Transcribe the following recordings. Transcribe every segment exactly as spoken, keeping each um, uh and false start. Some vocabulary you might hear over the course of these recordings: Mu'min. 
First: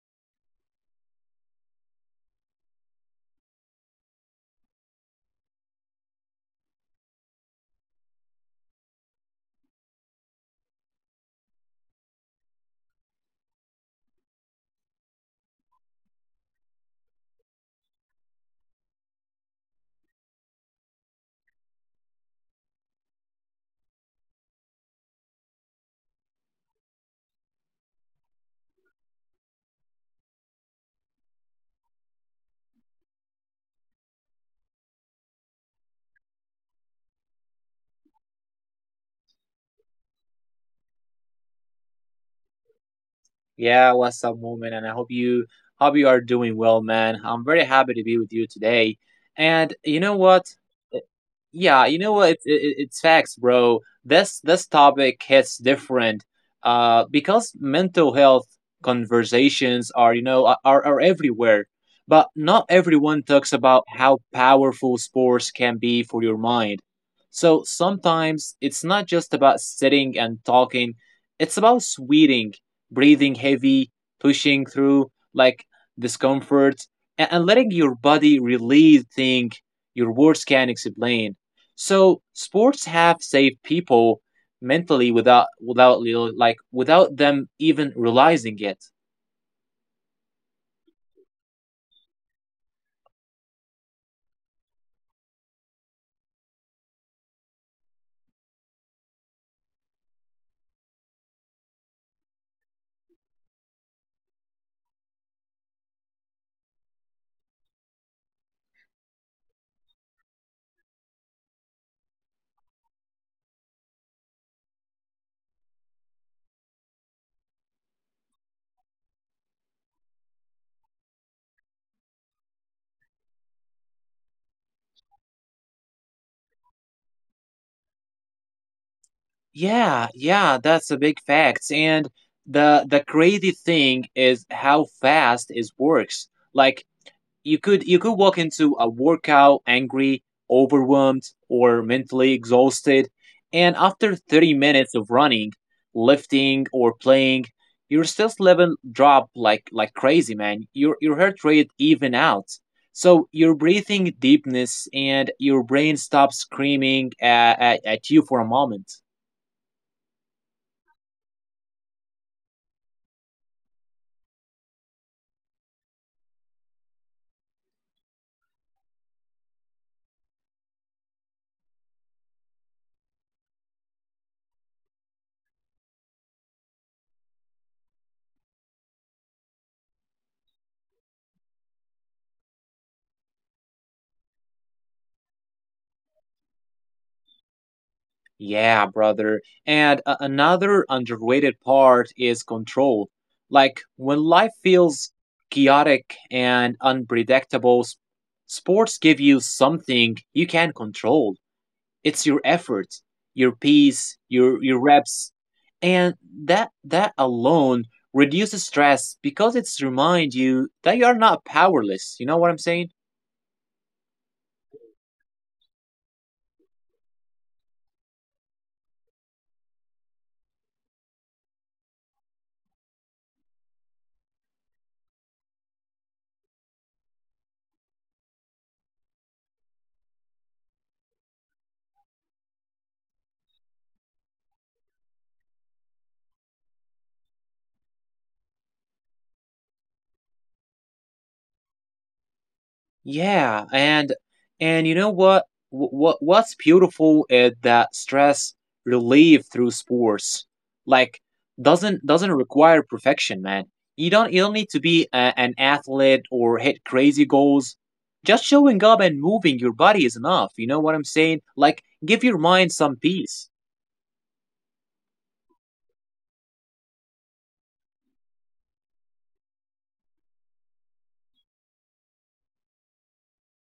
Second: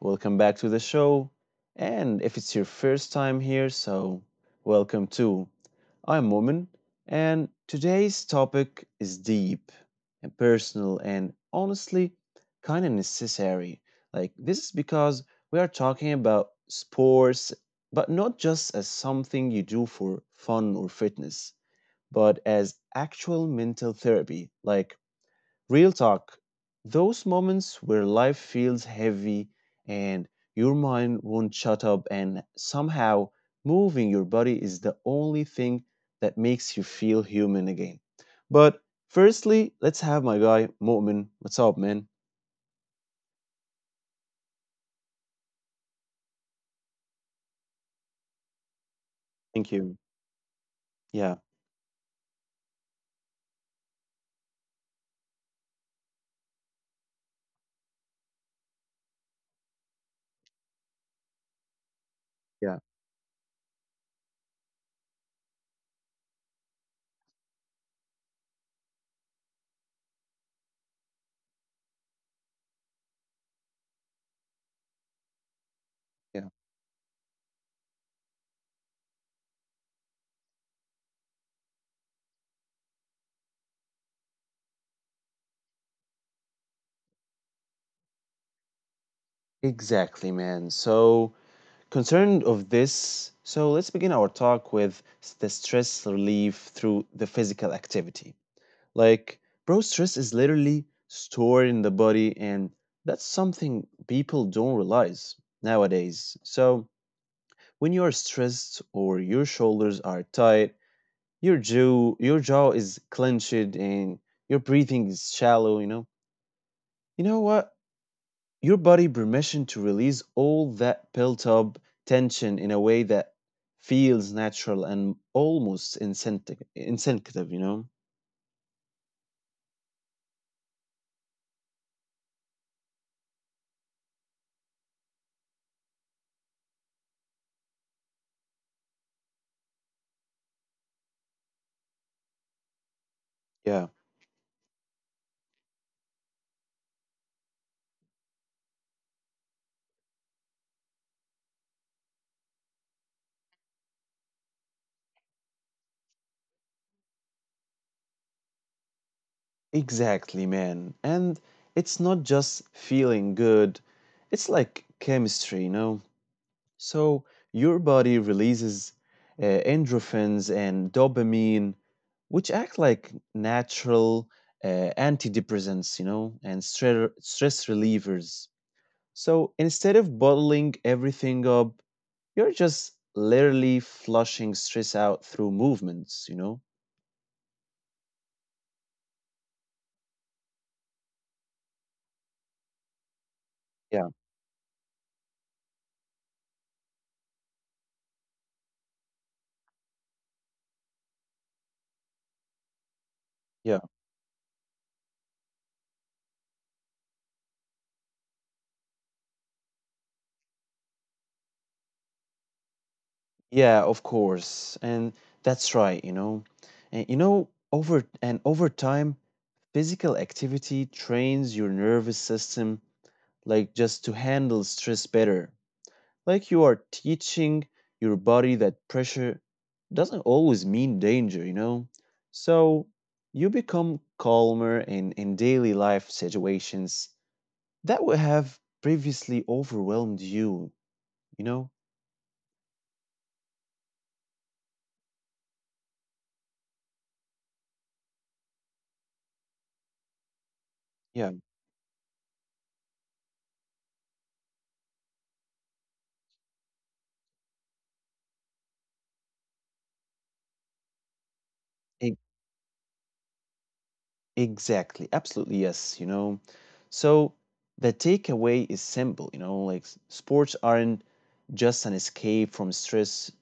Welcome back to the show. And if it's your first time here, so welcome too. I'm Woman, and today's topic is deep and personal and honestly kind of necessary. Like, this is because we are talking about sports, but not just as something you do for fun or fitness, but as actual mental therapy. Like, real talk, those moments where life feels heavy and your mind won't shut up, and somehow moving your body is the only thing that makes you feel human again. But Firstly, let's have my guy, Mu'min. What's up, man? Yeah, what's up, moment? And I hope you hope you are doing well, man. I'm very happy to be with you today. And you Thank know you. what? Yeah, Yeah, you know what? It's it, it- it's facts, bro. This this topic hits different, uh, because mental health conversations are you know are are are everywhere, but not yeah, everyone talks about how powerful sports can be for your mind. So sometimes it's not just about sitting and talking; it's about sweating, breathing heavy, pushing through like yeah. discomfort, and, and letting your body release things your words can explain. So sports have saved people mentally without without real- like without them even realizing it. Exactly, man. So, concerned of this, so let's begin our talk with s- the stress relief through the physical activity. Like, bro, stress is literally stored in the body, and that's something people don't realize nowadays. So, when you are stressed or your shoulders are tight, your jaw your jaw is clenched and your breathing is shallow, you know. You know what? Your body permission to release all that built up tension in a way that feels natural and almost instinct instinctive, you know? Yeah, yeah, that's a big fact. And the the crazy thing is how fast it works. Like you could you could walk into a workout angry, overwhelmed, or mentally exhausted, and after Yeah. thirty minutes of running, lifting, or playing, your stress level drop like like crazy, man. Your your heart rate even out. So your breathing deepness and your brain stops screaming at, at, at you for a moment. Exactly, man. And it's not just feeling good, it's like chemistry, you know? So your body releases uh, endorphins and dopamine, which act like natural uh, antidepressants, you know, and stre- stress relievers. So instead of bottling everything up, you're just literally flushing stress out through movements, you know? Yeah, brother. And uh, another underrated part is control. Like when Yeah. life feels chaotic and unpredictable, s- sports give you something you can control. It's your effort, your Yeah. pace, your your reps, and that that alone reduces stress because it's remind you that you are not powerless. You know what I'm saying? Yeah, of course. And that's right, you know. And you know, over and over time, physical activity trains your nervous system like just to handle stress better. Like you are teaching your body that pressure doesn't always mean danger, you know. So you become calmer in in daily life situations that would have previously overwhelmed you, you know. Yeah, and and you know what? What what's beautiful is that stress relief through sports, like Yeah. doesn't doesn't require perfection, man. You don't you don't need to be a, an athlete or hit crazy goals. Just showing up and moving your body is enough. You know what I'm saying? Like give your mind some peace. Exactly. Absolutely. Yes. You know, so the takeaway is simple. You know, like s- sports aren't just an escape from stress,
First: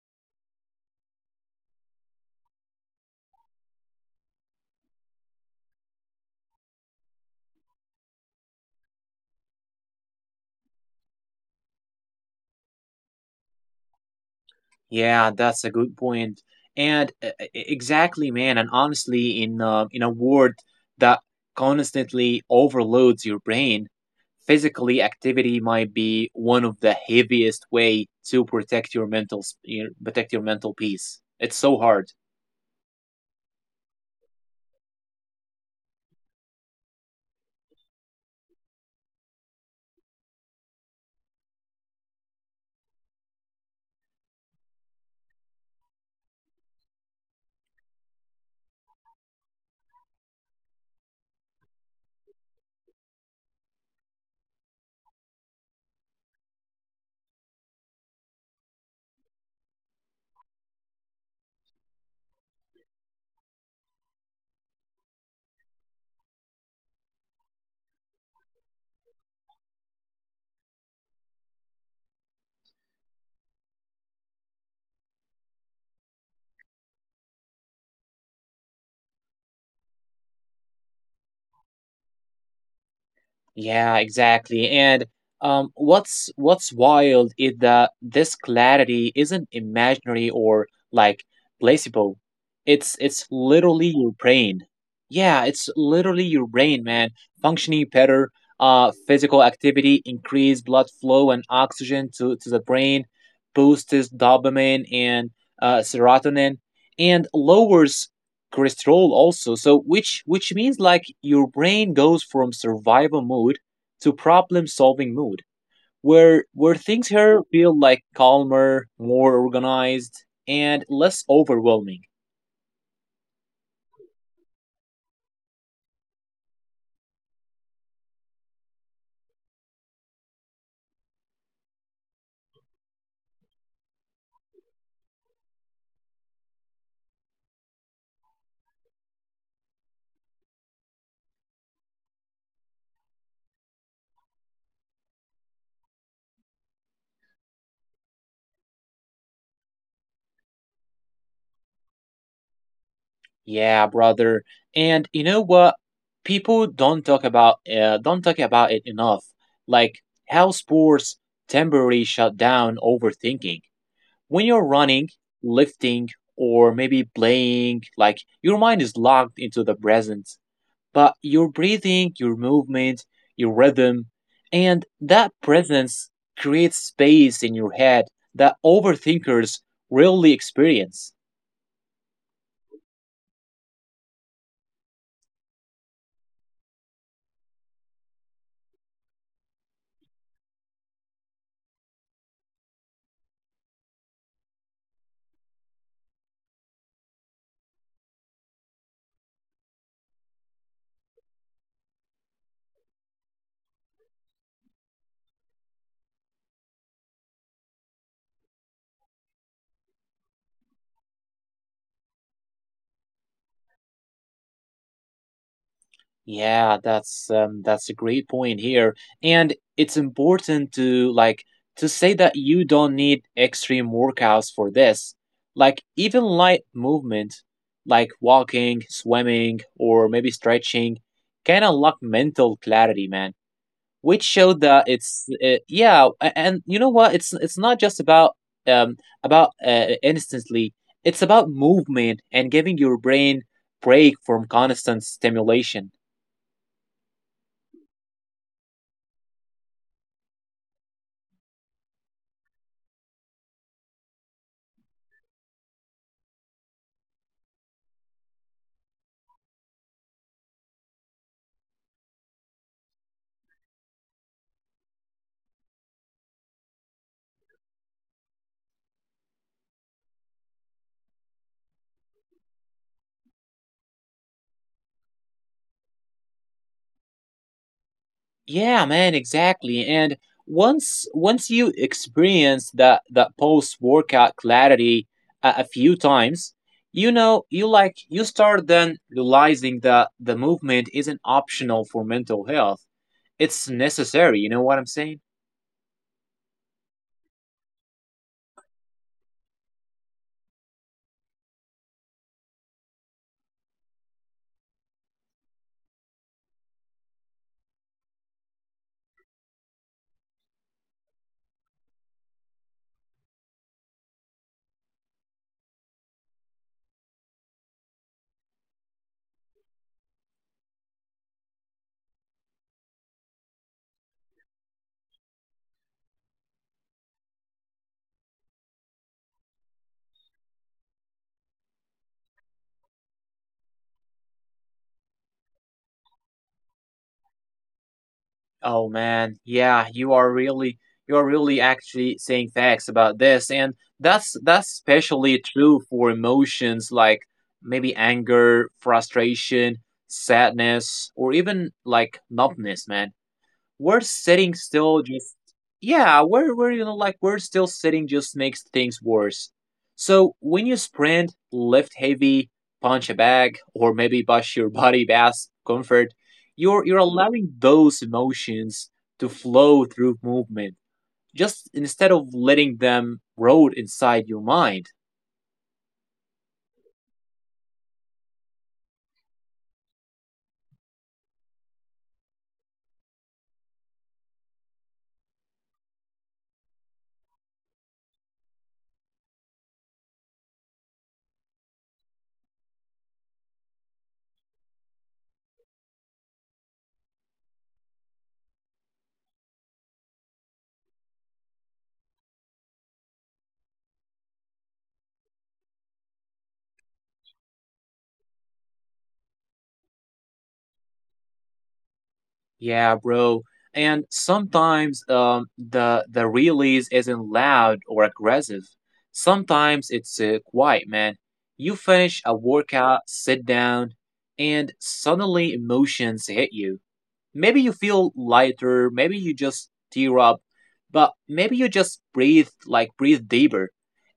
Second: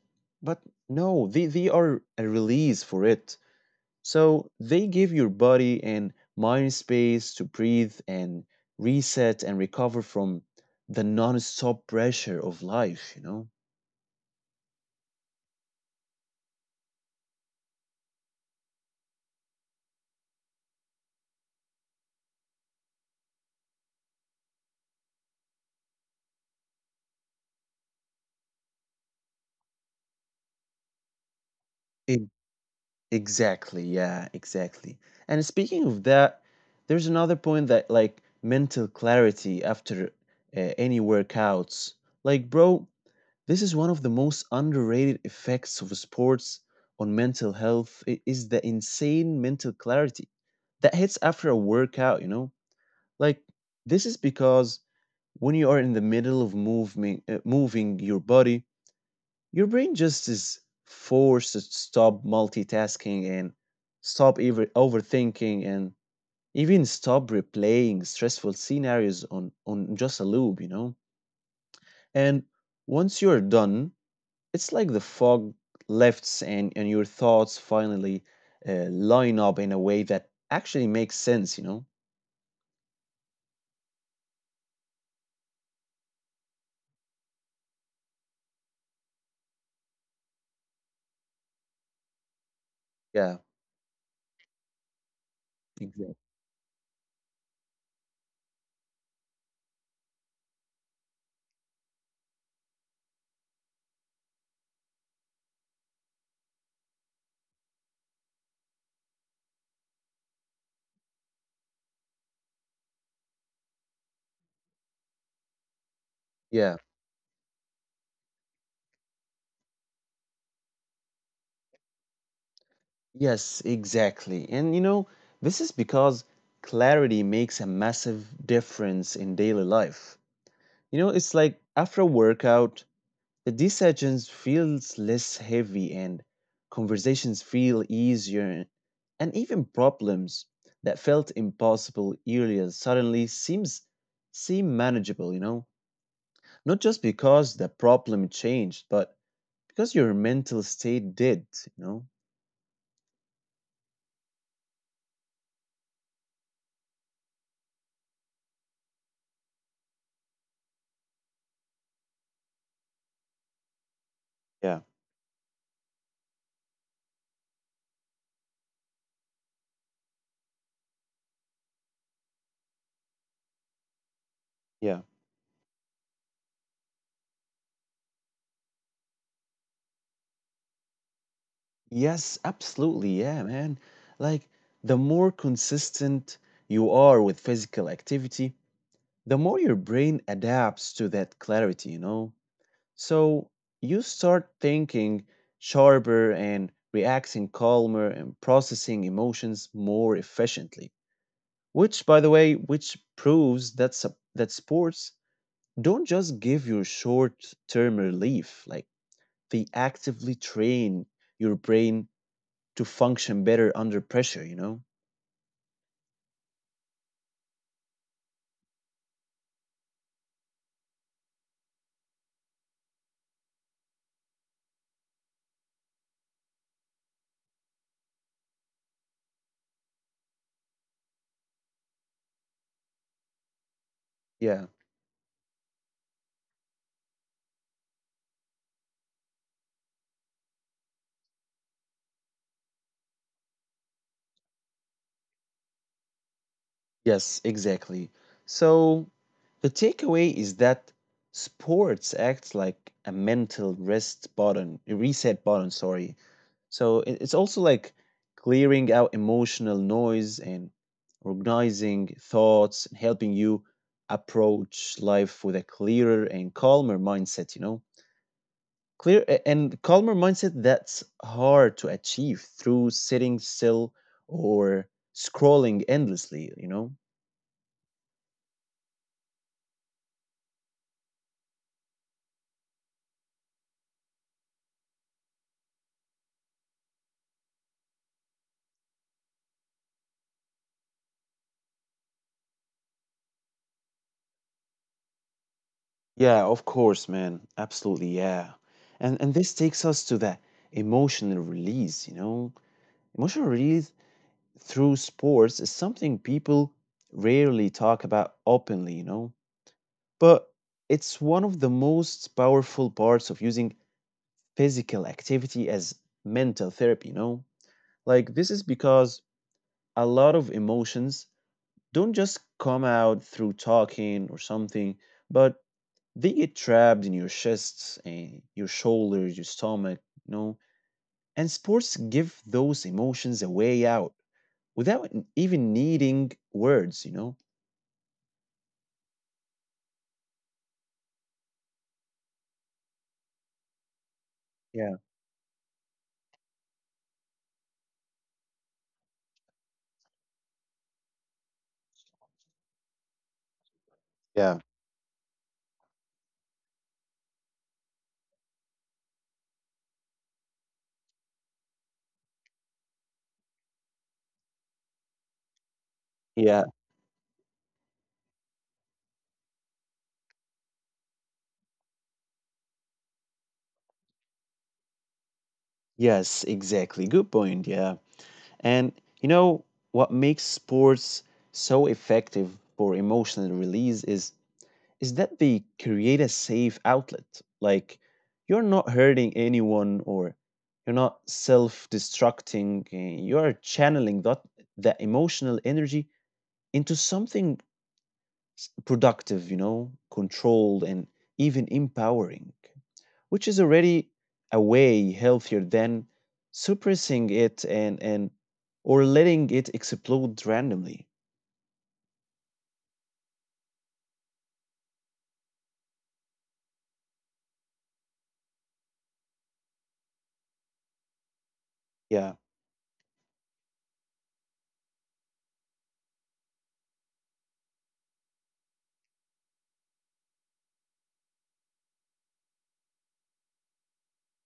but no, they, they are a release for it. So they give your body and mind space to breathe and reset and recover from the non stop pressure of life, you know? Yeah, that's a good point. And uh, e- e-, exactly, man. And honestly, in uh, in a world that constantly overloads your brain, physically activity might be one of the heaviest way to protect your mental s- your, protect your mental peace. It's so hard. E- Exactly. Yeah, exactly. And speaking of that, there's another point that like mental clarity after uh, any workouts. Like, bro, this is one of the most underrated effects of sports on mental health. It is the insane mental clarity that hits after a workout, you know? Like this is because when you are in the middle of moving uh, moving your body, your brain just is forced to stop multitasking and stop ever overthinking and even stop replaying stressful scenarios on on just a loop, you know? And once you're done, it's like the fog lifts and, and your thoughts finally uh, line up in a way that actually makes sense, you know? Yeah, exactly. And um, what's what's wild is that this clarity isn't imaginary or like placebo. It's Yeah, it's literally your brain. Yeah, it's exactly. literally your brain, man, functioning better. Uh, physical activity increase blood flow and oxygen to, to the brain, boosts dopamine and uh, serotonin, and lowers cholesterol also. So which which means like your brain goes from survival mode to problem solving mode, where Yeah. where things here feel like calmer, more organized, and less overwhelming. Yes, exactly. And you know, this is because clarity makes a massive difference in daily life. You know, it's like after a workout, the decisions feels less heavy and conversations feel easier and even problems that felt impossible earlier suddenly seems seem manageable, you know? Not just because the problem changed, but because your mental state did, you know? Yeah, brother. And you know what? People don't talk about uh, don't talk about it enough. Like how sports temporarily shut down overthinking. When Yeah, you're running, lifting, or maybe playing, like your mind is locked into the present, but your breathing, your movement, your rhythm, yeah. and that presence creates space in your head that overthinkers rarely experience. Yes, absolutely. Yeah, man. Like, the more consistent you are with physical activity, the more your brain adapts to that clarity, you know? So you start thinking sharper and reacting calmer and processing emotions more efficiently. Which, by the way, which proves that sup- that sports don't just give you short-term relief. Like they actively train your brain to function better under pressure. You know? Yeah, that's um, that's a great point here, and it's important to like to say that you don't need extreme workouts for this. Like even light movement, like walking, swimming, or maybe stretching, can unlock mental clarity, man, which Yeah. showed that it's uh, yeah, a- and you know what? It's it's not just about um about uh, instantly. It's about movement and giving your brain break from constant stimulation. Yes, exactly. So the takeaway is that sports acts like a mental rest button, a reset button, sorry. So it- it's also like clearing out emotional noise and organizing thoughts and helping you approach life with a clearer and calmer mindset, you know? Clear a- and calmer mindset that's hard to achieve through sitting still or scrolling endlessly, you know? Yeah, man, exactly. And once once you experience that that post workout clarity a, a few times, you know, you like you start then realizing that the movement isn't optional for mental health. It's necessary, you know what I'm saying? Yeah, of course, man. Absolutely, yeah. And and this takes us to that emotional release, you know. Emotional release through sports is something people rarely talk about openly, you know. But it's one of the most powerful parts of using physical activity as mental therapy, you know. Like this is because a lot of emotions don't just come out through talking or something, but they get trapped in your chest and your shoulders, your stomach, you know. And sports give those emotions a way out without n- even needing words, you know. Oh man, yeah, you are really you are really actually saying facts about this, and that's that's Yeah. especially true for emotions like maybe anger, frustration, sadness, or even like numbness, man, we're Yeah. sitting still just yeah we're, we're you know like we're still sitting just makes things worse. So when you sprint, lift heavy, punch a bag, or maybe push your body past comfort, Yeah. you're you're allowing those emotions to flow through movement just instead of letting them rot inside your mind. Yes, exactly. Good point. Yeah. And you know what makes sports so effective for emotional release is is that they create a safe outlet. Like you're not hurting anyone or you're not self-destructing. eh, You're channeling that that emotional energy into something productive, you know, controlled and even empowering, which is already a way healthier than suppressing it and and or letting it explode randomly. Yeah, bro. And sometimes um, the the release isn't loud or aggressive. Sometimes it's uh, quiet, man. You Yeah. finish a workout, sit down, and suddenly emotions hit you. Maybe you feel lighter. Maybe you just tear up, but maybe you just breathe like breathe deeper.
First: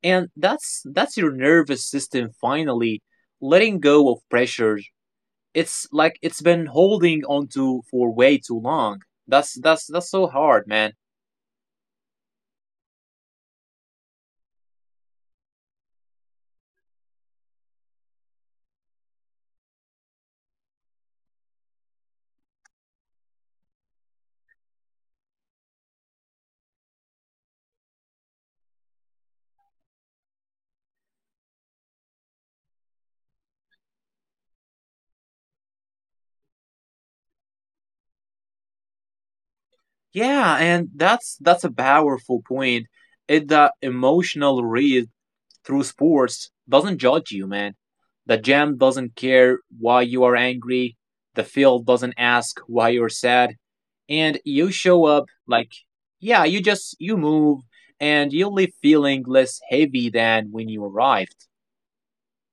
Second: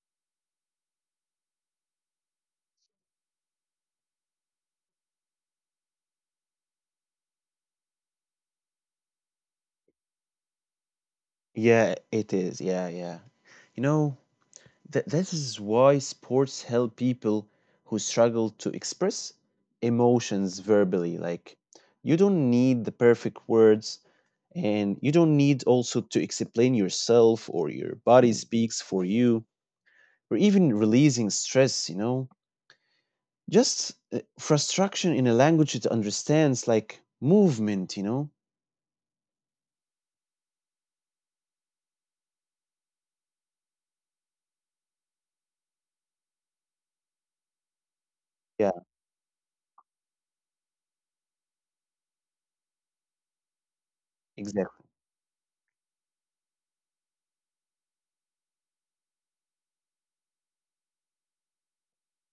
And that's that's your nervous system finally letting go of pressure it's like it's been holding onto for way too long. That's that's that's so hard, man. Yeah, it is. Yeah, yeah. You know, that this is why sports help people who struggle to express emotions verbally. Like you don't need the perfect words and you don't need also to explain yourself or your body — mm — speaks for you or even releasing stress, you know. Just uh, frustration in a language it understands like movement, you know. Yeah, and that's that's a powerful point. It the emotional read through sports doesn't judge you, man. The gym Yeah, doesn't care why you are angry. The field doesn't ask why you're sad. And you exactly. show up like, yeah, you just you move and you leave feeling less heavy than when you arrived.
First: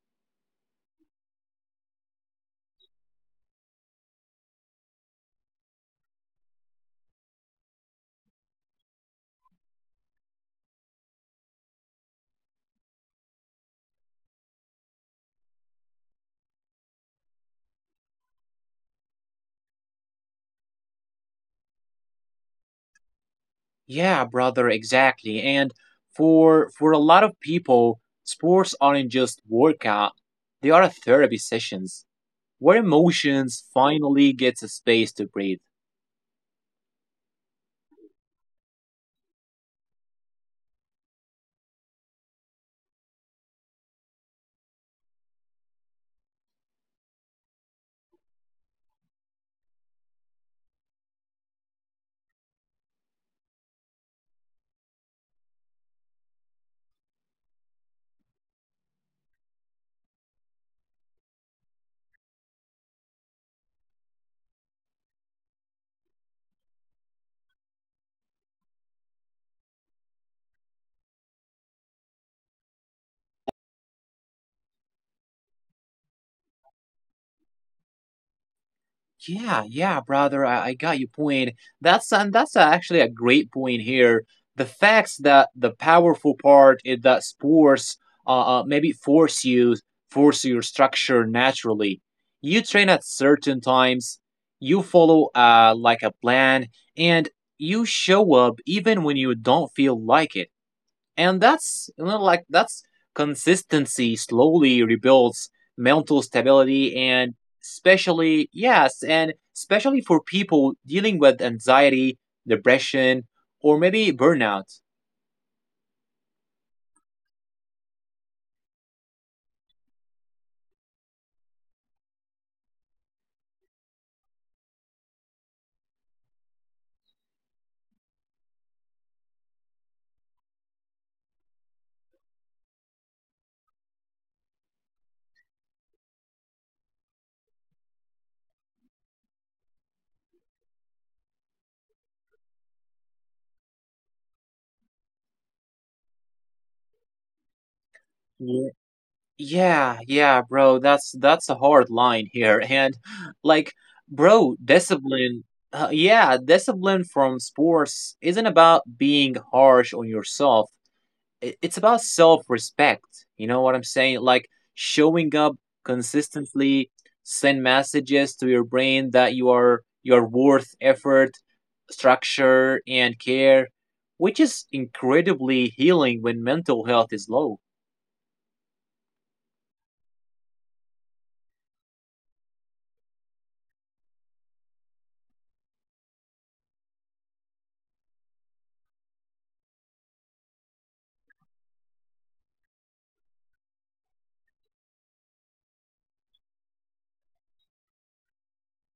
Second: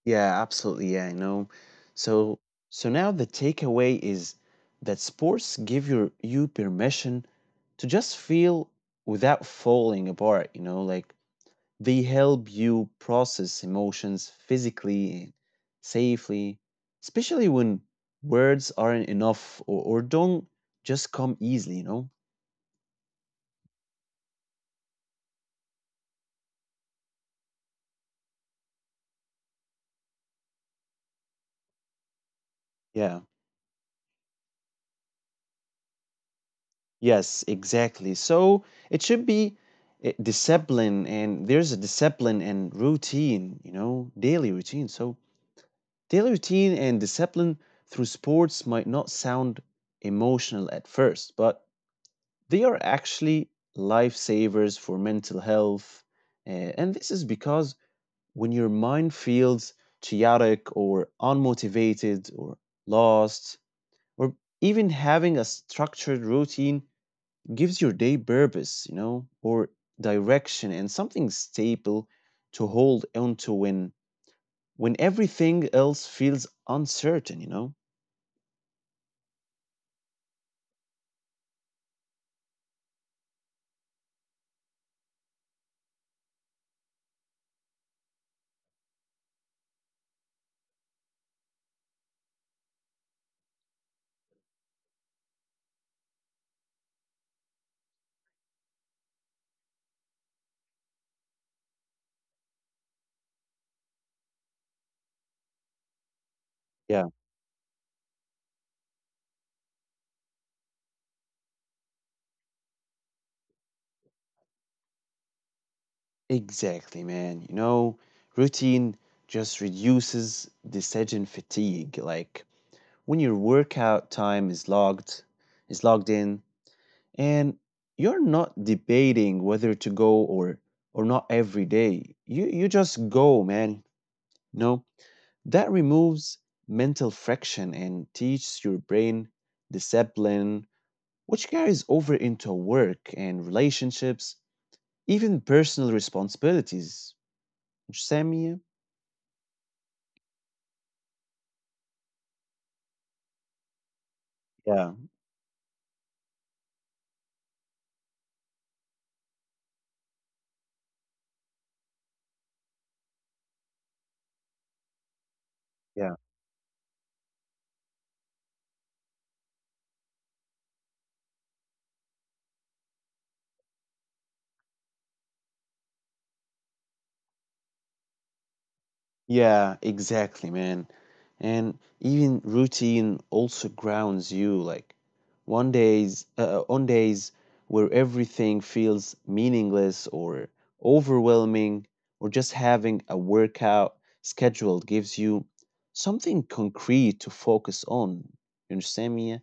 Yeah, absolutely. Yeah, I know. So so now the takeaway is that sports give your you permission to just feel without falling apart, you know, like they help you process emotions physically, safely, especially when words aren't enough or, or don't just come easily, you know? Yeah, brother, exactly. And for for a lot of people, sports aren't just workout. They are therapy sessions where Yeah. emotions finally gets a space to breathe. Yes, exactly. So it should be uh, discipline, and there's a discipline and routine, you know, daily routine. So daily routine and discipline through sports might not sound emotional at first, but they are actually lifesavers for mental health. Uh, and this is because when your mind feels chaotic or unmotivated or lost, or even having a structured routine gives your day purpose, you know, or direction and something stable to hold on to when when everything else feels uncertain, you know? Yeah, yeah, brother, I, I got your point. That's and that's actually a great point here. The facts that the powerful part is that sports uh, uh maybe force you force your structure naturally. You train at certain times, you follow uh like a plan, and you show up even when you don't feel like it, and that's you know like that's consistency slowly rebuilds mental Yeah, stability and especially yes and especially for people dealing with anxiety, depression, or maybe burnout. exactly, man. You know, routine just reduces decision fatigue. Like when your workout time is logged, is logged in, and you're not debating whether to go or or not every day. You you just go, man. No that removes mental friction and teaches your brain discipline, which carries over into work and relationships, even personal responsibilities. Sami, Ye- yeah, yeah, bro, that's that's a hard line here, and like, yeah, bro, discipline, uh, yeah discipline from sports isn't about being harsh on yourself. It's about self-respect, you know what I'm saying? Like showing up yeah. consistently send messages to your brain that you are you are worth effort, structure, and care, which is incredibly healing when mental health is low. Yeah, exactly, man. And even routine also grounds you. Like one days, uh, uh, on days where everything feels meaningless or overwhelming, or just having a workout scheduled gives you something concrete to focus on. You understand me, yeah?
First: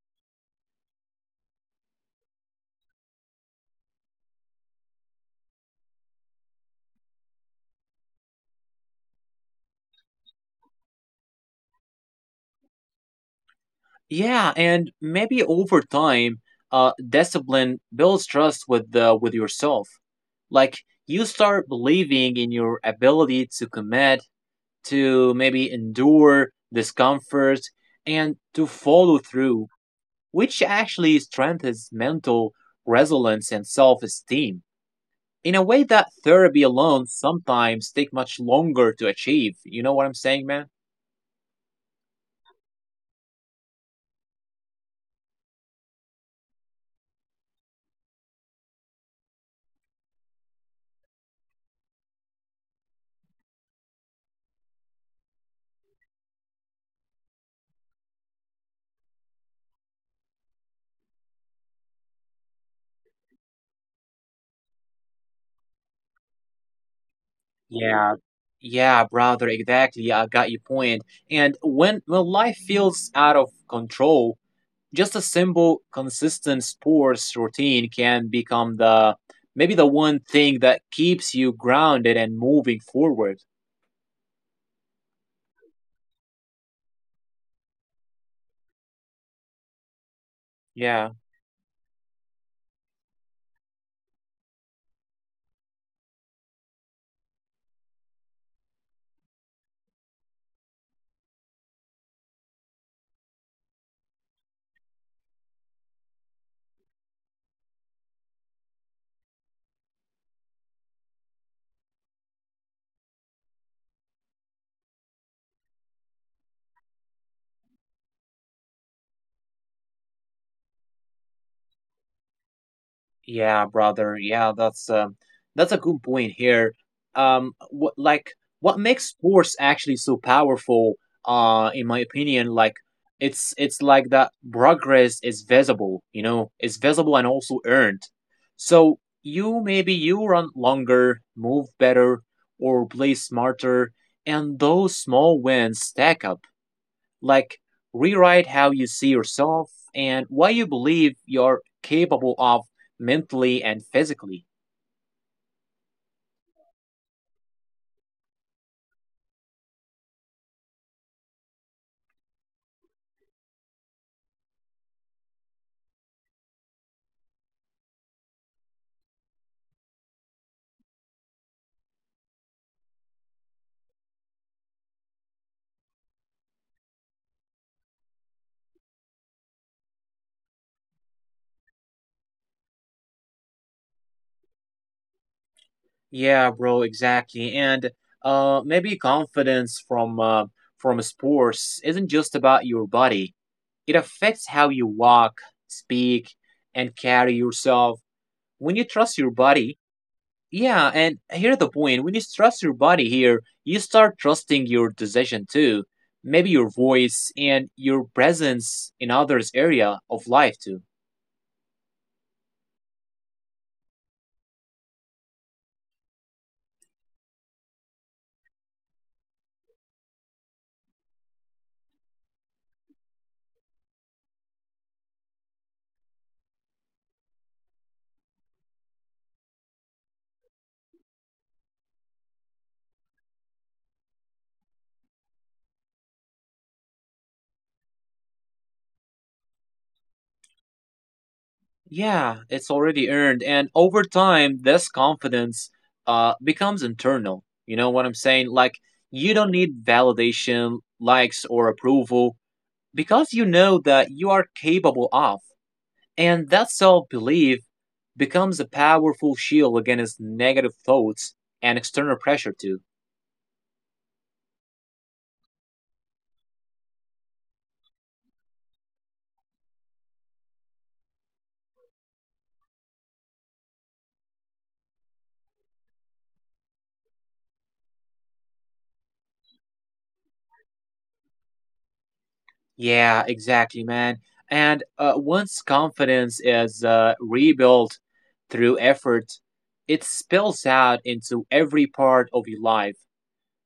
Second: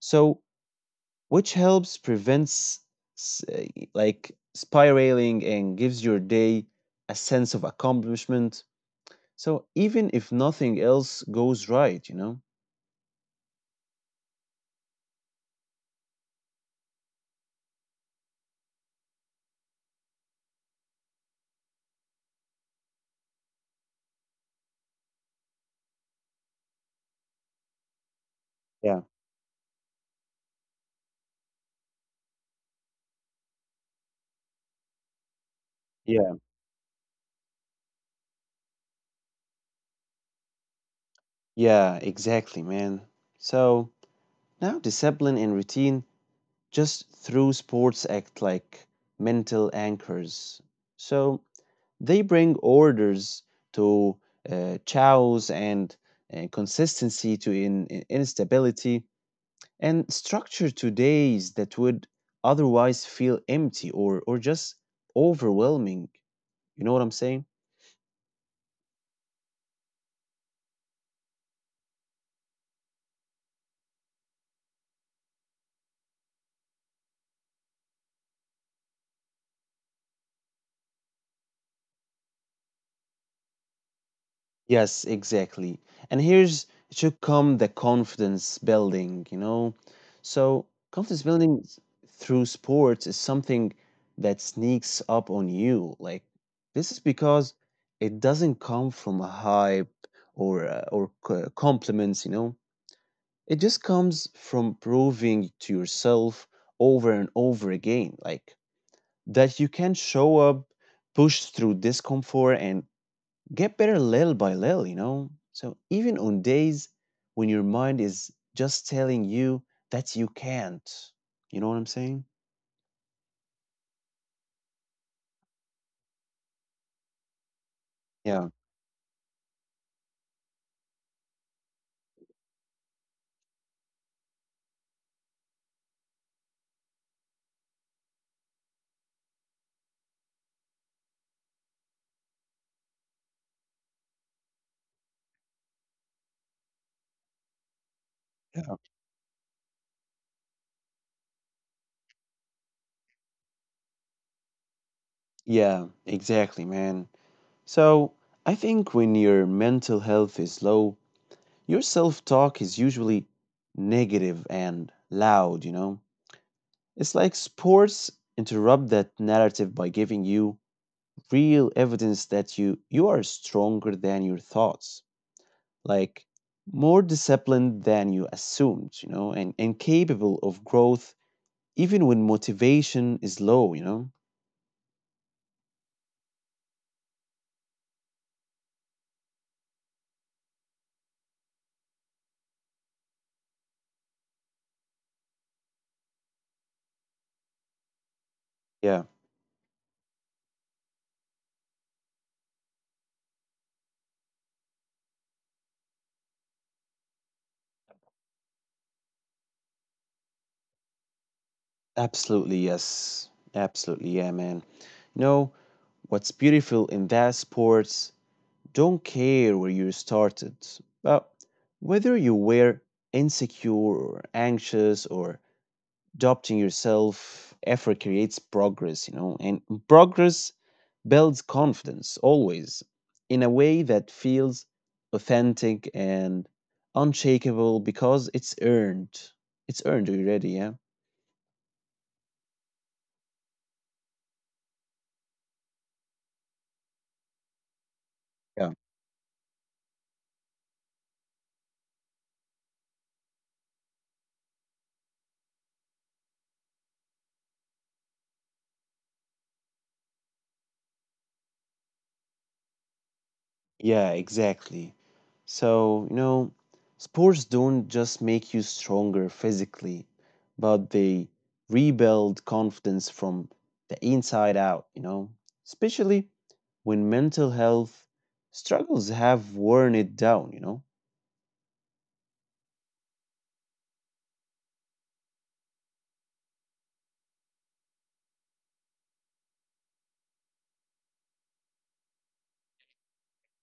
So, which helps prevents s- uh, like spiraling and gives your day a sense of accomplishment so even if nothing else goes right, you know? Yeah, and maybe over time, uh discipline builds trust with uh, with yourself. Like you start believing in your ability to commit to maybe endure discomfort and to Yeah, follow through, which actually strengthens mental resilience and self esteem in a way that yeah. therapy alone sometimes take much longer to achieve. You know what I'm saying, man? Yeah, exactly, man. So now discipline and routine just through sports act like mental anchors. So they bring orders to uh, chaos and uh, consistency to in, in- instability and structure to days that would otherwise feel empty or, or just overwhelming. You know what I'm saying? Yeah, yeah, brother, exactly. I got your point. And when when life feels out of control, just a simple, consistent sports routine can become the maybe the one thing that keeps you grounded and moving forward. Yes, exactly. And here's should come the confidence building, you know? So, Yeah. confidence building s- through sports is something that sneaks up on you. Like, this is because it doesn't come from a hype or, uh, or c- compliments, you know? It just comes from proving to yourself over and over again, like, that you can show up, push through discomfort, and get better little by little, you know? So even on days when your mind is just telling you that you can't, you know what I'm saying? Yeah, brother. Yeah, that's um, that's a good point here. Um, what like Yeah. what makes sports actually so powerful? Uh, in my opinion, like it's it's like that progress is visible. You know, it's visible and also earned. So you maybe you run longer, move better, or play smarter, and those small wins stack up like rewrite how Yeah. you see yourself and what you believe you're capable of mentally and physically. Yeah, exactly, man. So I think when your mental health is low, your self talk is usually negative and loud, you know? It's like sports interrupt that narrative by giving you real evidence that you you are stronger than your thoughts, like more disciplined than you assumed, you know, and, and capable of growth even when motivation is low, you know. Yeah, bro, exactly. And uh, maybe confidence from uh, from sports isn't just about your body. It affects how you walk, speak, and carry yourself. When you Yeah, trust your body, yeah, and here's the point. When you trust your body here, you start trusting your decision too. Maybe your voice and your presence in others' area of life too. absolutely. Yes, absolutely. Yeah, man. You know what's beautiful in that sports don't care where you started, but whether you were insecure or anxious or doubting yourself, effort creates progress, you know, and progress builds confidence always in a way that feels authentic and unshakable because it's earned. It's earned already, yeah? Yeah, it's already earned. And over time, this confidence uh, becomes internal. You know what I'm saying? Yeah. Like, you don't need validation, likes, or approval because you know that you are capable of. And that self belief becomes a powerful shield against negative thoughts and external pressure, too. Yeah, exactly. So, you know, sports don't just make you stronger physically, but they rebuild confidence from the inside out, you know, especially when mental health struggles have worn it down, you know? Yeah, exactly, man. And uh, once confidence is uh, rebuilt through effort, it spills out into every part of your life,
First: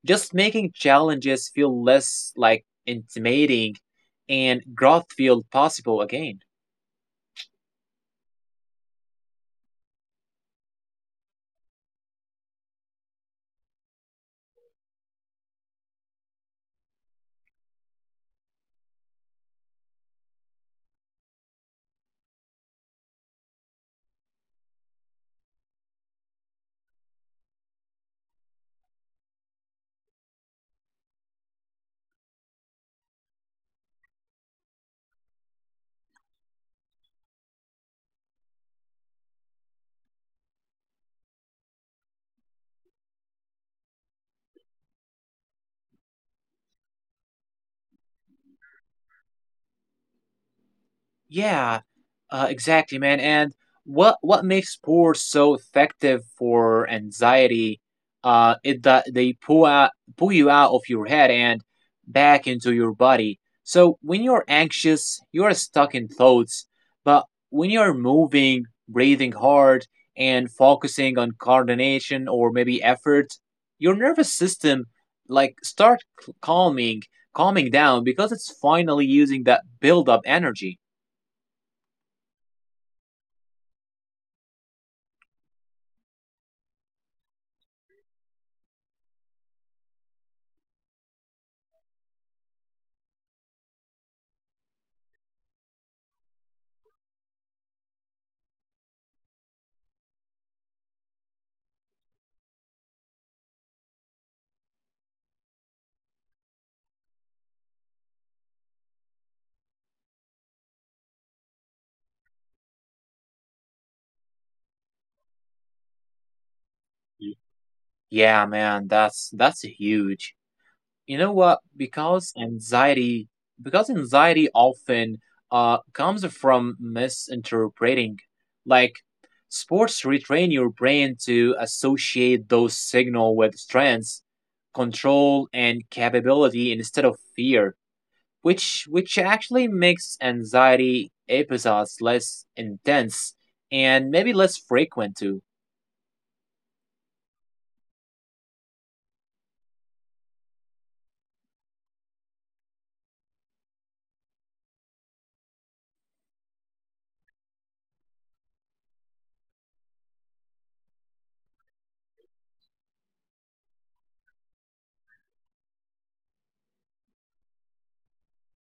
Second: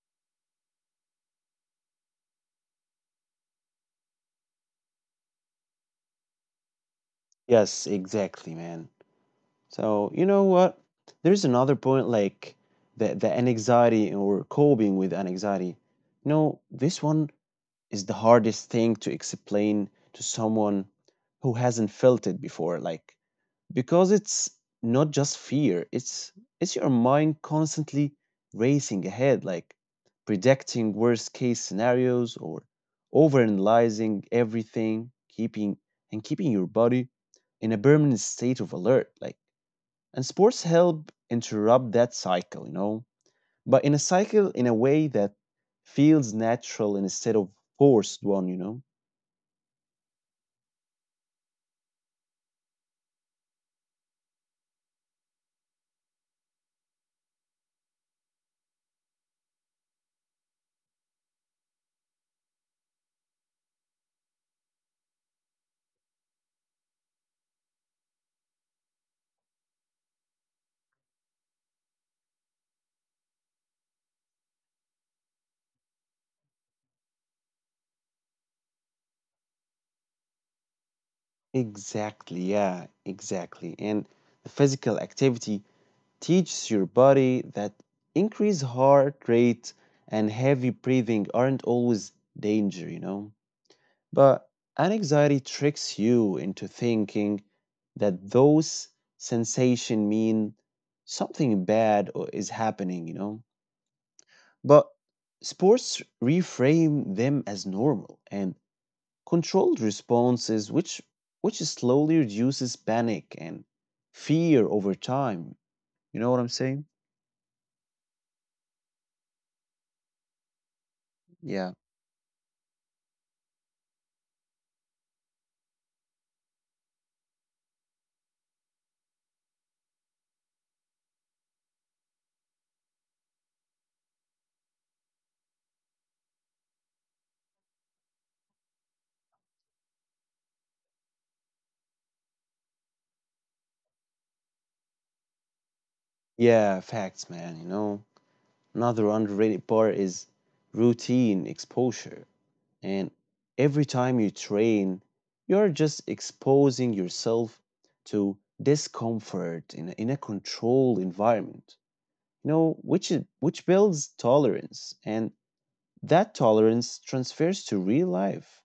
just making challenges feel less like intimidating and growth feel possible again. Yes, exactly, man. So, you know what? There's another point like the, the anxiety or coping with anxiety. You know, this one is the hardest thing to explain to someone who hasn't felt it before, like because it's not just fear, it's it's your mind constantly racing ahead, like predicting worst case scenarios or overanalyzing everything, keeping and keeping your body in a permanent state of alert, like. And sports help interrupt that cycle, you know, but in a cycle in a way that feels natural instead of forced one, you know. Yeah, uh, exactly, man. And what what makes sports so effective for anxiety? Uh, it that they pull out pull you out of your head and back into your body. So when you're anxious, you are stuck in thoughts. But when you are moving, breathing hard, and focusing on coordination or maybe effort, your nervous system like start calming calming down because it's finally using that build up energy. Exactly, yeah, exactly. And the physical activity teaches your body that increased heart rate and heavy breathing aren't always danger, you know. But anxiety tricks you into thinking that those sensation mean something bad or is happening, you know. But sports reframe them as normal and controlled responses, which which slowly reduces panic and fear over time. You know what I'm saying? Yeah, man, that's that's huge. You know what? Yeah. Because anxiety, because anxiety often uh comes from misinterpreting. Like sports retrain your brain to associate those signal with strength, control, and capability instead of fear, which which actually makes anxiety episodes less intense and maybe less frequent too. Yeah, facts, man. You know, another underrated part is routine exposure. And every time you train, you're just exposing yourself to discomfort in a, in a controlled environment. You know, which is, which builds tolerance, and that tolerance transfers to real life,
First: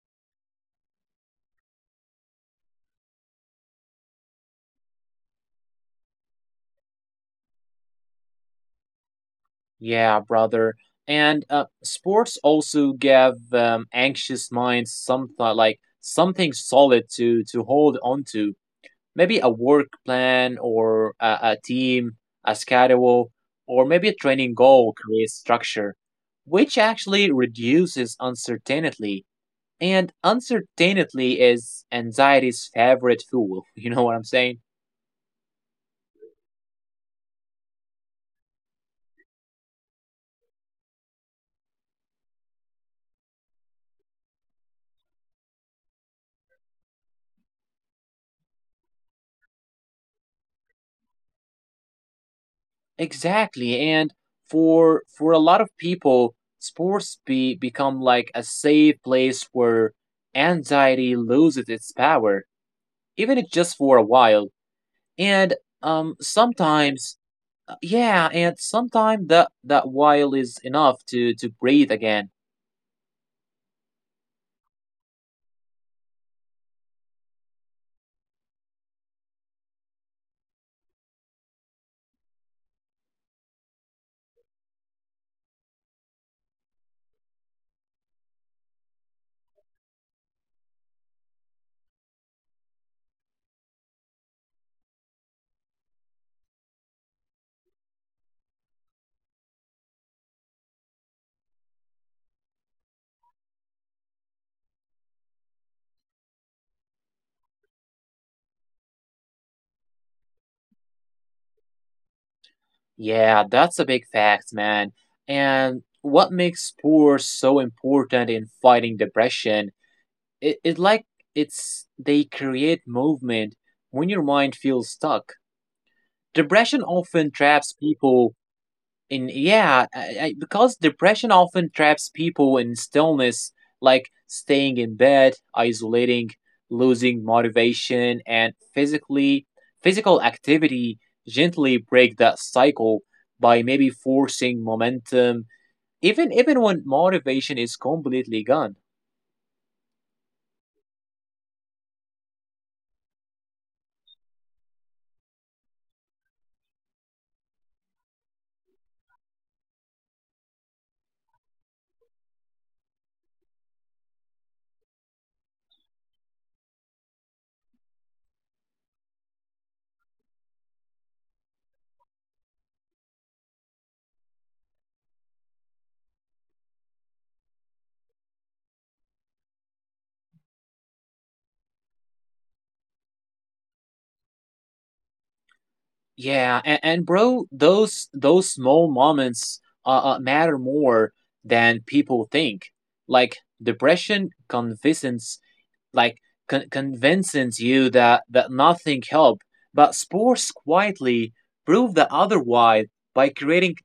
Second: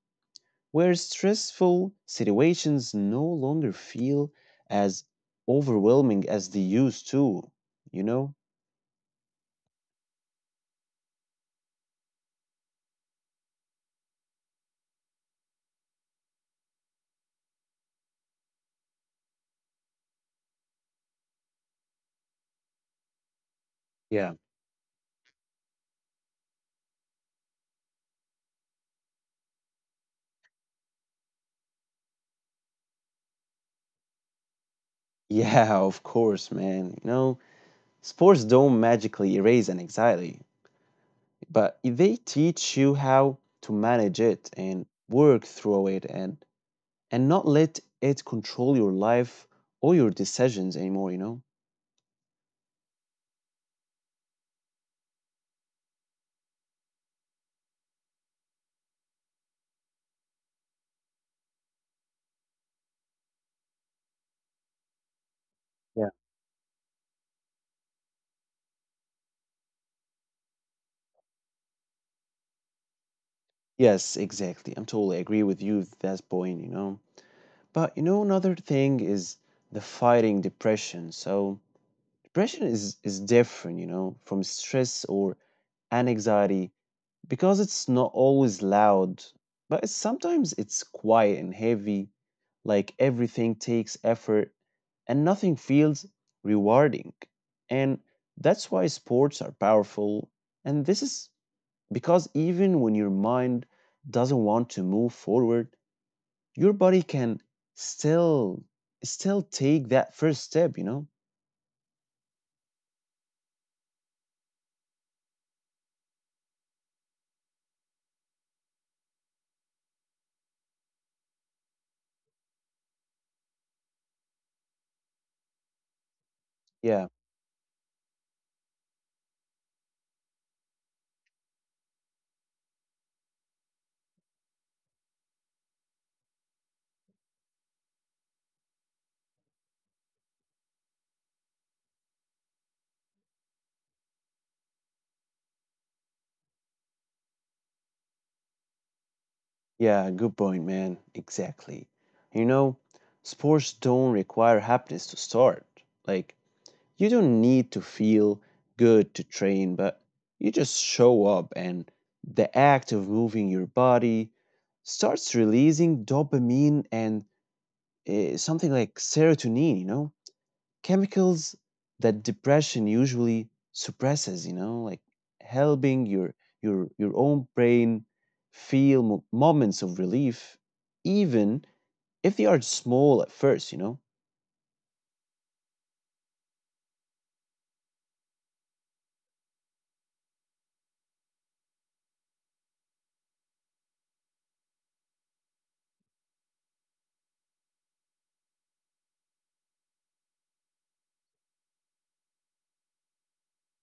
where stressful situations no longer feel as overwhelming as they used to, you know? Yeah, brother. And uh, sports also give um, anxious minds something like something solid to to hold on to. Maybe a work plan or a, a team, a schedule, or maybe a Yeah. training goal creates structure, which actually reduces uncertainty. And uncertainty is anxiety's favorite fuel. You know what I'm saying? Yeah, of course, man. You know, sports don't magically erase an anxiety, but they teach you how to manage it and work through it and and not let it control your life or your decisions anymore, you know? Exactly. And for for a lot of people, sports be become like a safe place where anxiety loses its power, even if just for a while. And Yeah. um sometimes uh, yeah, and sometimes that that while is enough to to breathe again. Yes, exactly. I'm totally agree with you at that point, you know. But you know, another thing is the fighting depression. So depression is is different, you know, from stress or anxiety, because it's not always loud, but it's, sometimes it's quiet and heavy, like everything takes effort and nothing feels rewarding. And that's why sports are powerful. And this is because even when your mind doesn't want to move forward, your body can still still take that first step, you know. Yeah, that's a big fact, man. And what makes sports so important in fighting depression, it, it like it's they create movement when your mind feels stuck. Depression Yeah. often traps people in yeah, I, I, because depression often traps people in stillness, like staying in bed, isolating, losing motivation, and physically physical activity gently break that cycle by maybe forcing momentum even even when motivation is completely gone. Yeah, good point, man, exactly. You know, sports don't require happiness to start. Like, you don't need to feel good to train, but you just show up and the act of moving your body starts releasing dopamine and uh, something like serotonin, you know, chemicals that depression usually suppresses, you know, like helping your your your own brain feel mo- moments of relief, even if they are small at first, you know. Yeah, and, and bro, those those small moments uh, uh, matter more than people think. Like depression convinces, like con- convinces you that that nothing helped, but sports quietly prove the otherwise by creating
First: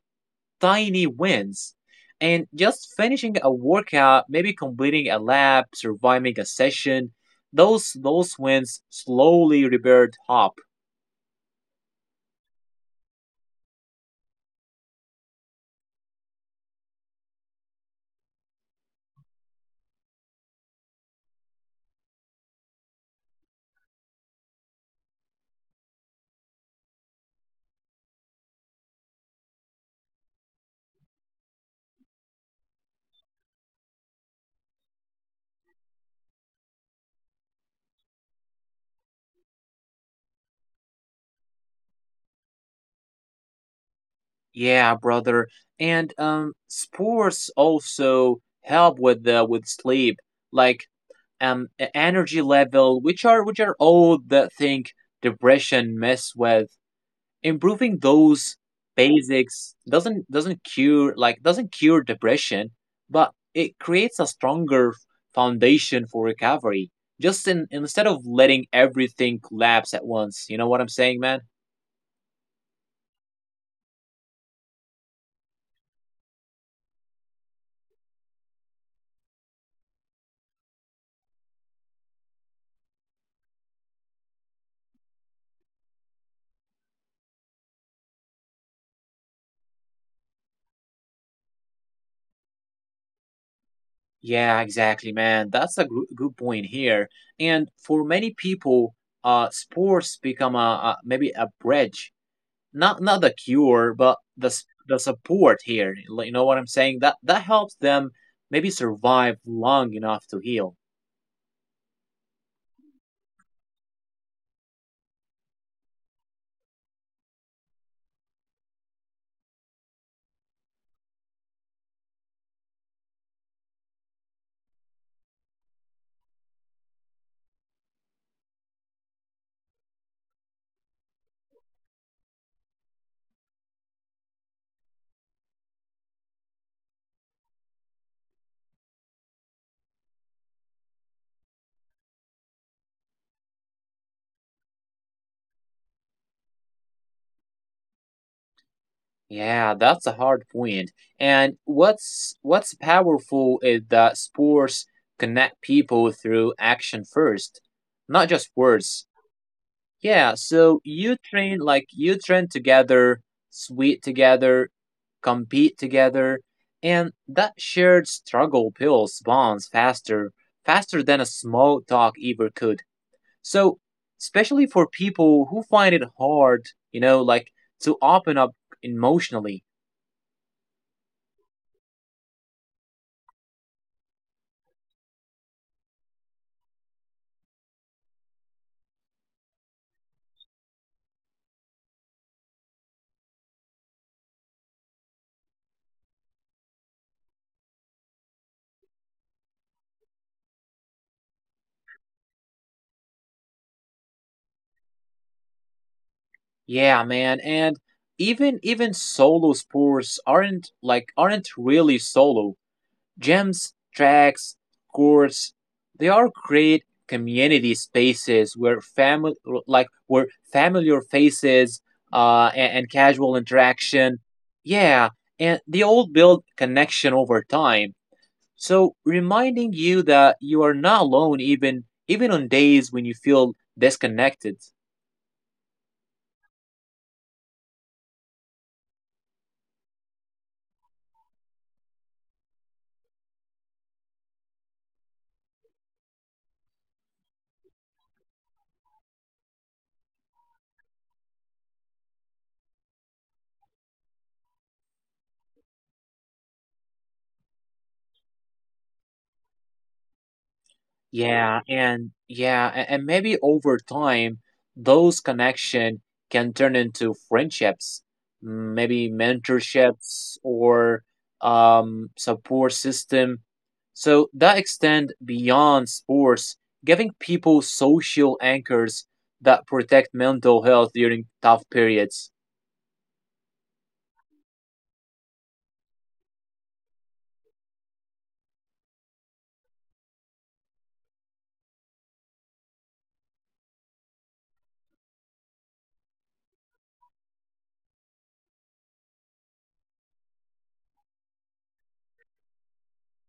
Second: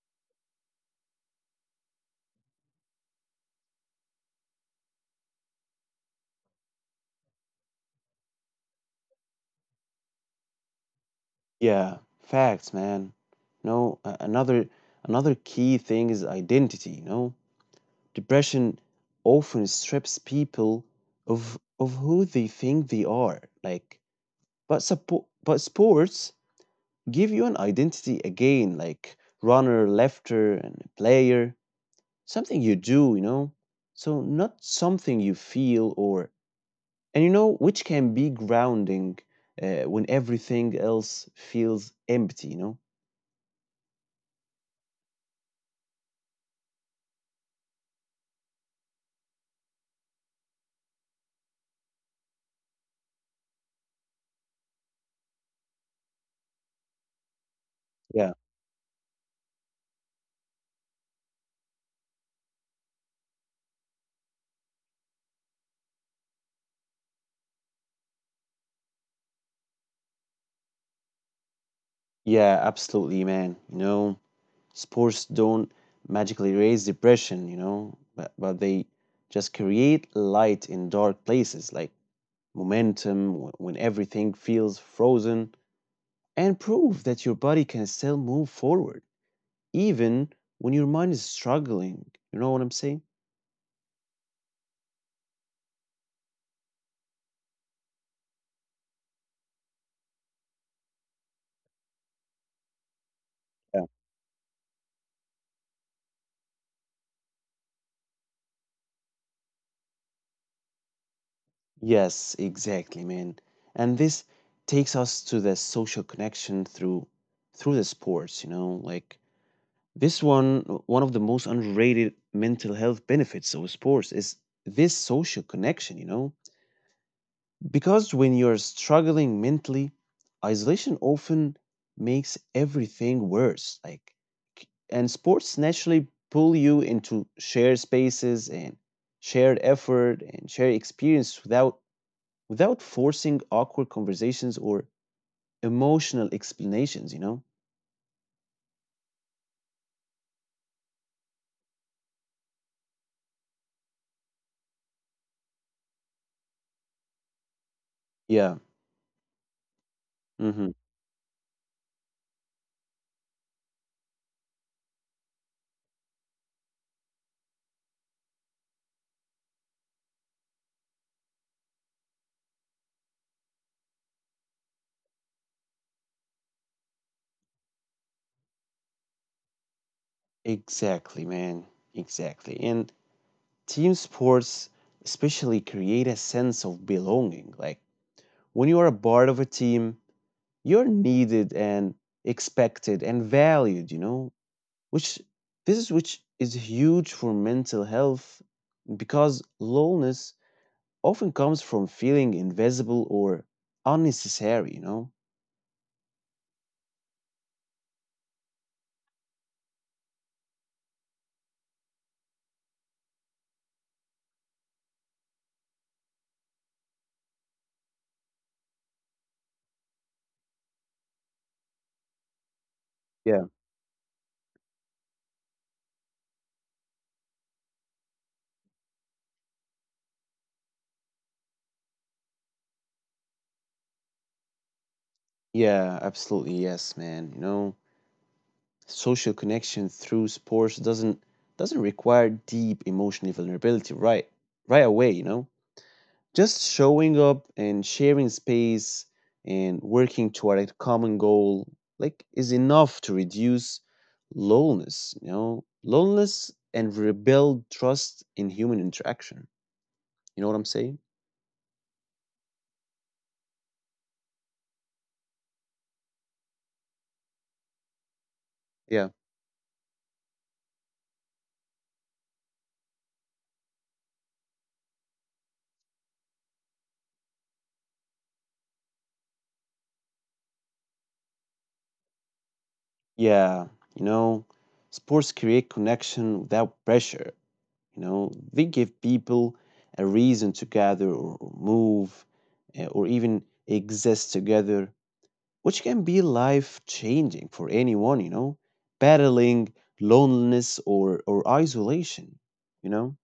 tiny wins, and just finishing a workout, maybe completing a lab, surviving a session. Those those wins slowly rebuild hope. Yeah, facts, man. No a- another Another key thing is identity, you know. Depression often strips people of of who they think they are, like. But support but sports give you an identity again, like runner, lefter, and player, something you do, you know? So, not something you feel or, and you know, which can be grounding uh, when everything else feels empty, you know? Yeah, brother. And um, sports also help with the with sleep, like um e- energy level, which are which are all the thing depression mess with. Improving Yeah, those basics doesn't doesn't cure like doesn't cure depression, but it creates a stronger foundation for recovery. Just in, instead of letting everything collapse at once. You know what I'm saying, man? yeah, absolutely, man. You know, sports don't magically raise depression, you know, but, but they just create light in dark places, like momentum wh- when everything feels frozen, and prove that your body can still move forward even when your mind is struggling. You know what I'm saying? Yeah, exactly, man. That's a gr- good point here. And for many people, uh, sports become a, a maybe a bridge, not not the Yeah. cure, but the s- the support here. Like, you know what I'm saying? That that helps them maybe survive long enough to heal. Yes, exactly, man. And this takes us to the social connection through through the sports, you know, like this one, one of the most underrated mental health benefits of sports is this social connection, you know? Because when you're struggling mentally, isolation often makes everything worse. Like, k- and sports naturally pull you into shared spaces and shared effort and shared experience without without forcing awkward conversations or emotional explanations. You know? Yeah, that's a hard point. And what's what's powerful is that sports connect people through action first, not just Yeah. words. Yeah, Mm-hmm. so you train like you train together, sweat together, compete together, and that shared struggle builds bonds faster, faster than a small talk ever could. So, especially for people who find it hard, you know, like to open up emotionally. Exactly, man. Exactly. And team sports especially create a sense of belonging. Like when you are a part of a team, you're needed and expected and valued, you know, which this is which is huge for mental health, because loneliness often comes from feeling invisible or unnecessary, you know. Yeah, man, and even even solo sports aren't like aren't really solo. Gyms, tracks, courts, they are great community spaces where family like where familiar faces uh, and, and casual Yeah. interaction. Yeah, and they all build connection over time. So reminding you that you are not alone even even on days when you feel disconnected. Yeah, absolutely, yes, man. You know, social connection through sports doesn't doesn't require deep emotional vulnerability, right right away, you know. Just showing up and sharing space and working toward a common goal, like, is enough to reduce loneliness, you know, loneliness and rebuild trust in human interaction. You know what I'm saying? Yeah, and yeah, a- and maybe over time, those connection can turn into friendships, mm, maybe Yeah. mentorships or um, support system. So that extend beyond sports, giving people social anchors that protect mental health during tough periods. Yeah, you know, sports create connection without pressure. You know, they give people a reason to gather or or move, eh, or even exist together, which can be life changing for anyone, you know, battling loneliness or, or isolation, you know?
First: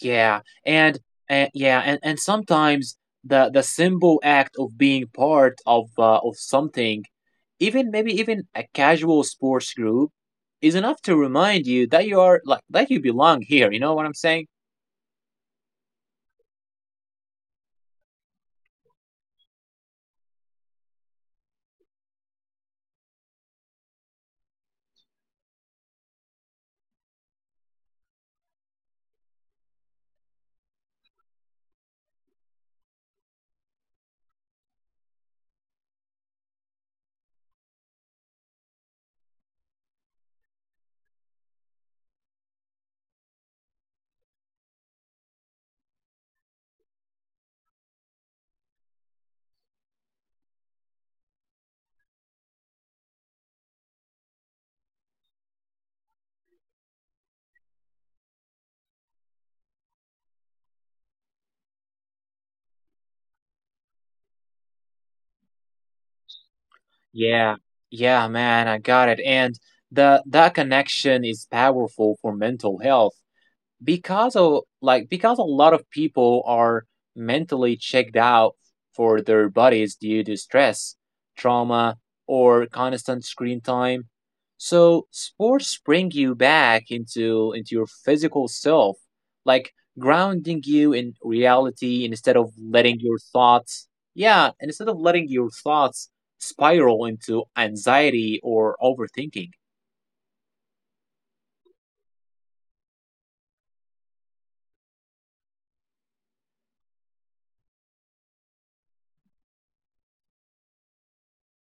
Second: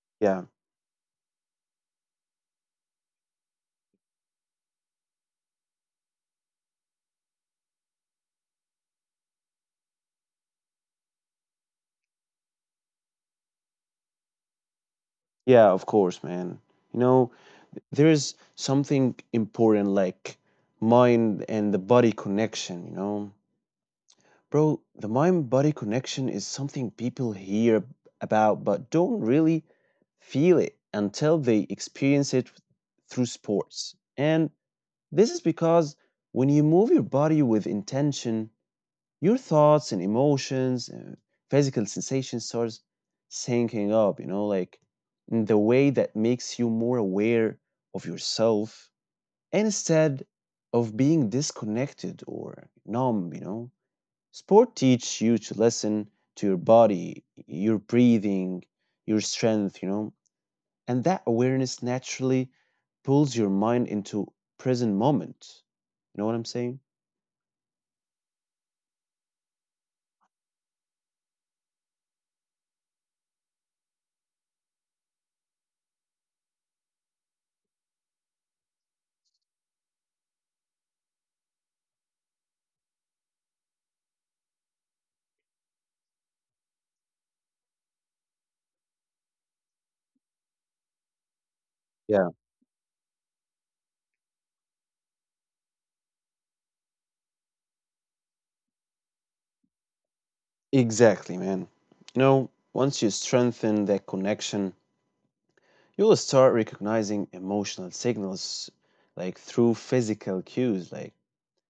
Yeah, Yeah, and, and yeah, and, and sometimes the the simple act of being part of uh, of something, even maybe even a casual sports group, is enough to remind you that you are like that you belong here. You know what I'm saying? yeah, of course, man. You know, there is something important, like mind and the body connection, you know? Bro, the mind body connection is something people hear ab- about but don't really feel it until they experience it through sports. And this is because when you move your body with intention, your thoughts and emotions and physical sensations starts syncing up, you know, like in the way that makes you more aware of yourself instead of being disconnected or numb, you know. Sport teaches you to listen to your body, your breathing, your strength, you know, and that awareness naturally pulls your mind into present moment, you know what I'm saying. Yeah, yeah, man, I got it. And the that connection is powerful for mental health, because of like because a lot of people are mentally checked out for their bodies due to stress, trauma, or constant screen time. So sports bring you back into into your physical self, like grounding you in reality Yeah. instead of letting your thoughts yeah, instead of letting your thoughts spiral into anxiety or overthinking. Exactly, man. You know, once you strengthen that connection, you'll start recognizing emotional signals, like through physical cues, like,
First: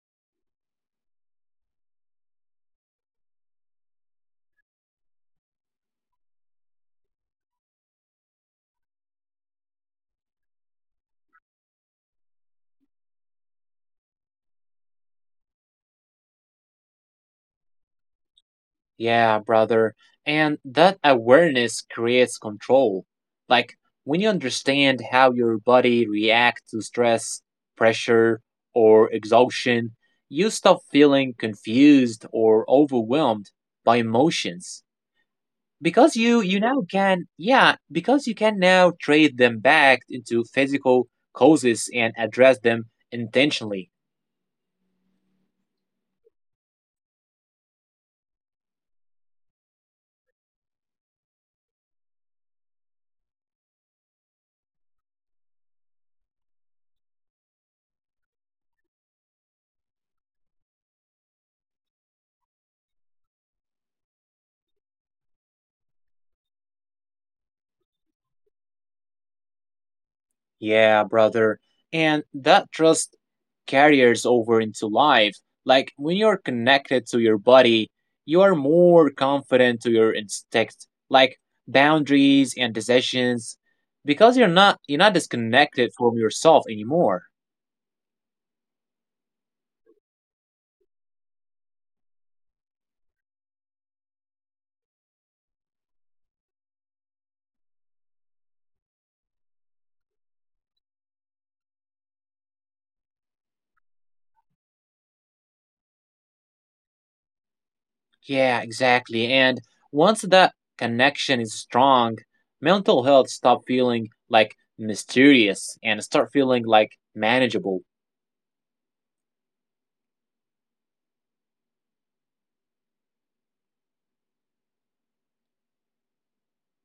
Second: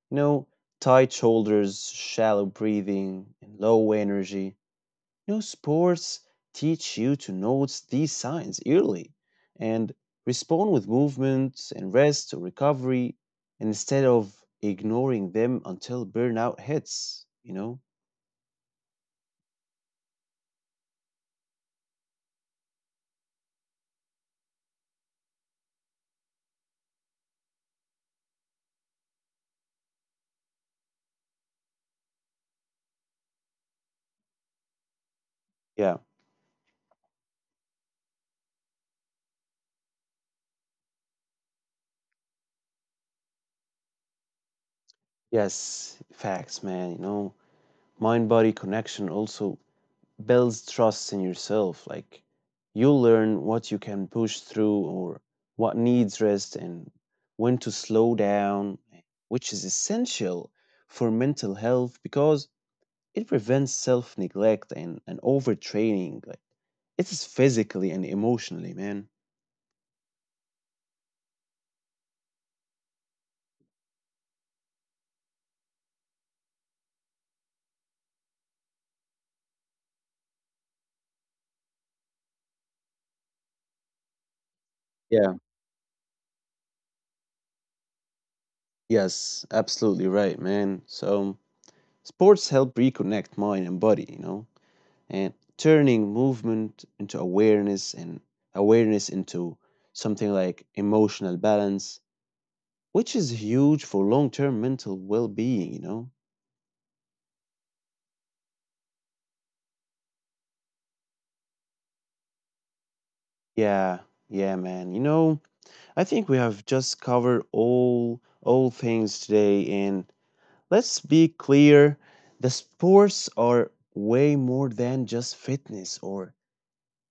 you know, tight shoulders, shallow breathing, and low energy. You know, sports teach you to notice these signs early and respond with movement and rest or recovery instead of ignoring them until burnout hits, you know? Yeah, brother. And that awareness creates control. Like when you understand how your body reacts to stress, pressure, or exhaustion, you stop feeling confused or overwhelmed by emotions. Yeah. Because you you now can yeah, because you can now trade them back into physical causes and address them intentionally. Yes, facts, man. You know, mind body connection also builds trust in yourself. Like, you'll learn what you can push through or what needs rest and when to slow down, which is essential for mental health, because it prevents self neglect and, and overtraining. Like, it's physically and emotionally, man. Yeah, brother. And that trust carries over into life. Like when you're connected to your body, you are more confident to your instincts, like boundaries and decisions, because you're not you're Yeah. not disconnected from yourself anymore. Yes, absolutely right, man. So sports help reconnect mind and body, you know, and turning movement into awareness and awareness into something like emotional balance, which is huge for long-term mental well-being, you know. Yeah, exactly. And once that connection is strong, mental health stop Yeah, feeling yeah, like man. You know, I mysterious think and we start have feeling just like covered manageable. all all things today. And let's be clear, the sports are way more than just fitness or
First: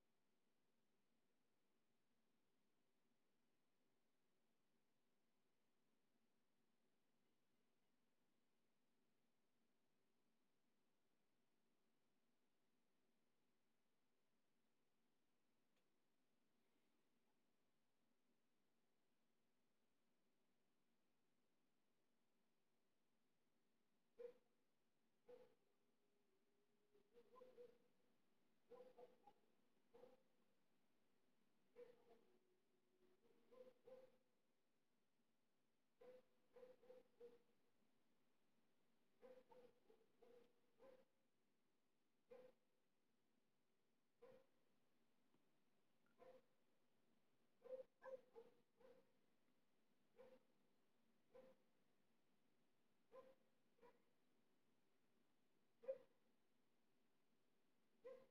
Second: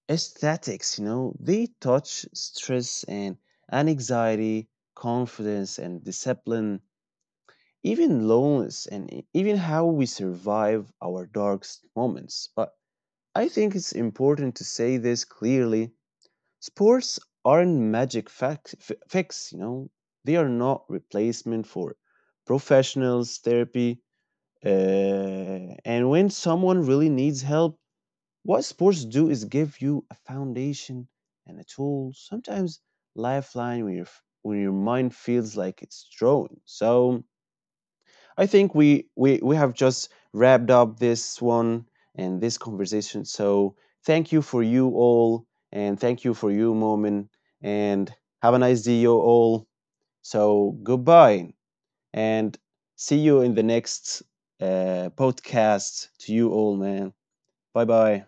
aesthetics, you know, they touch stress and anxiety, confidence and discipline, even loneliness, and e- even how we survive our darkest moments. But I think it's important to say this clearly, sports aren't magic fac- f- fix, you know, they are not replacement for professionals, therapy, uh, and when someone really needs help, what sports do is give you a foundation and a tool, sometimes lifeline when your when your mind feels like it's drawn. So I think we we we have just wrapped up this one and this conversation. So thank you for you all, and thank you for you, Momin, and have a nice day, you all. So goodbye. And see you in the next uh, podcast. To you all, man. Bye bye.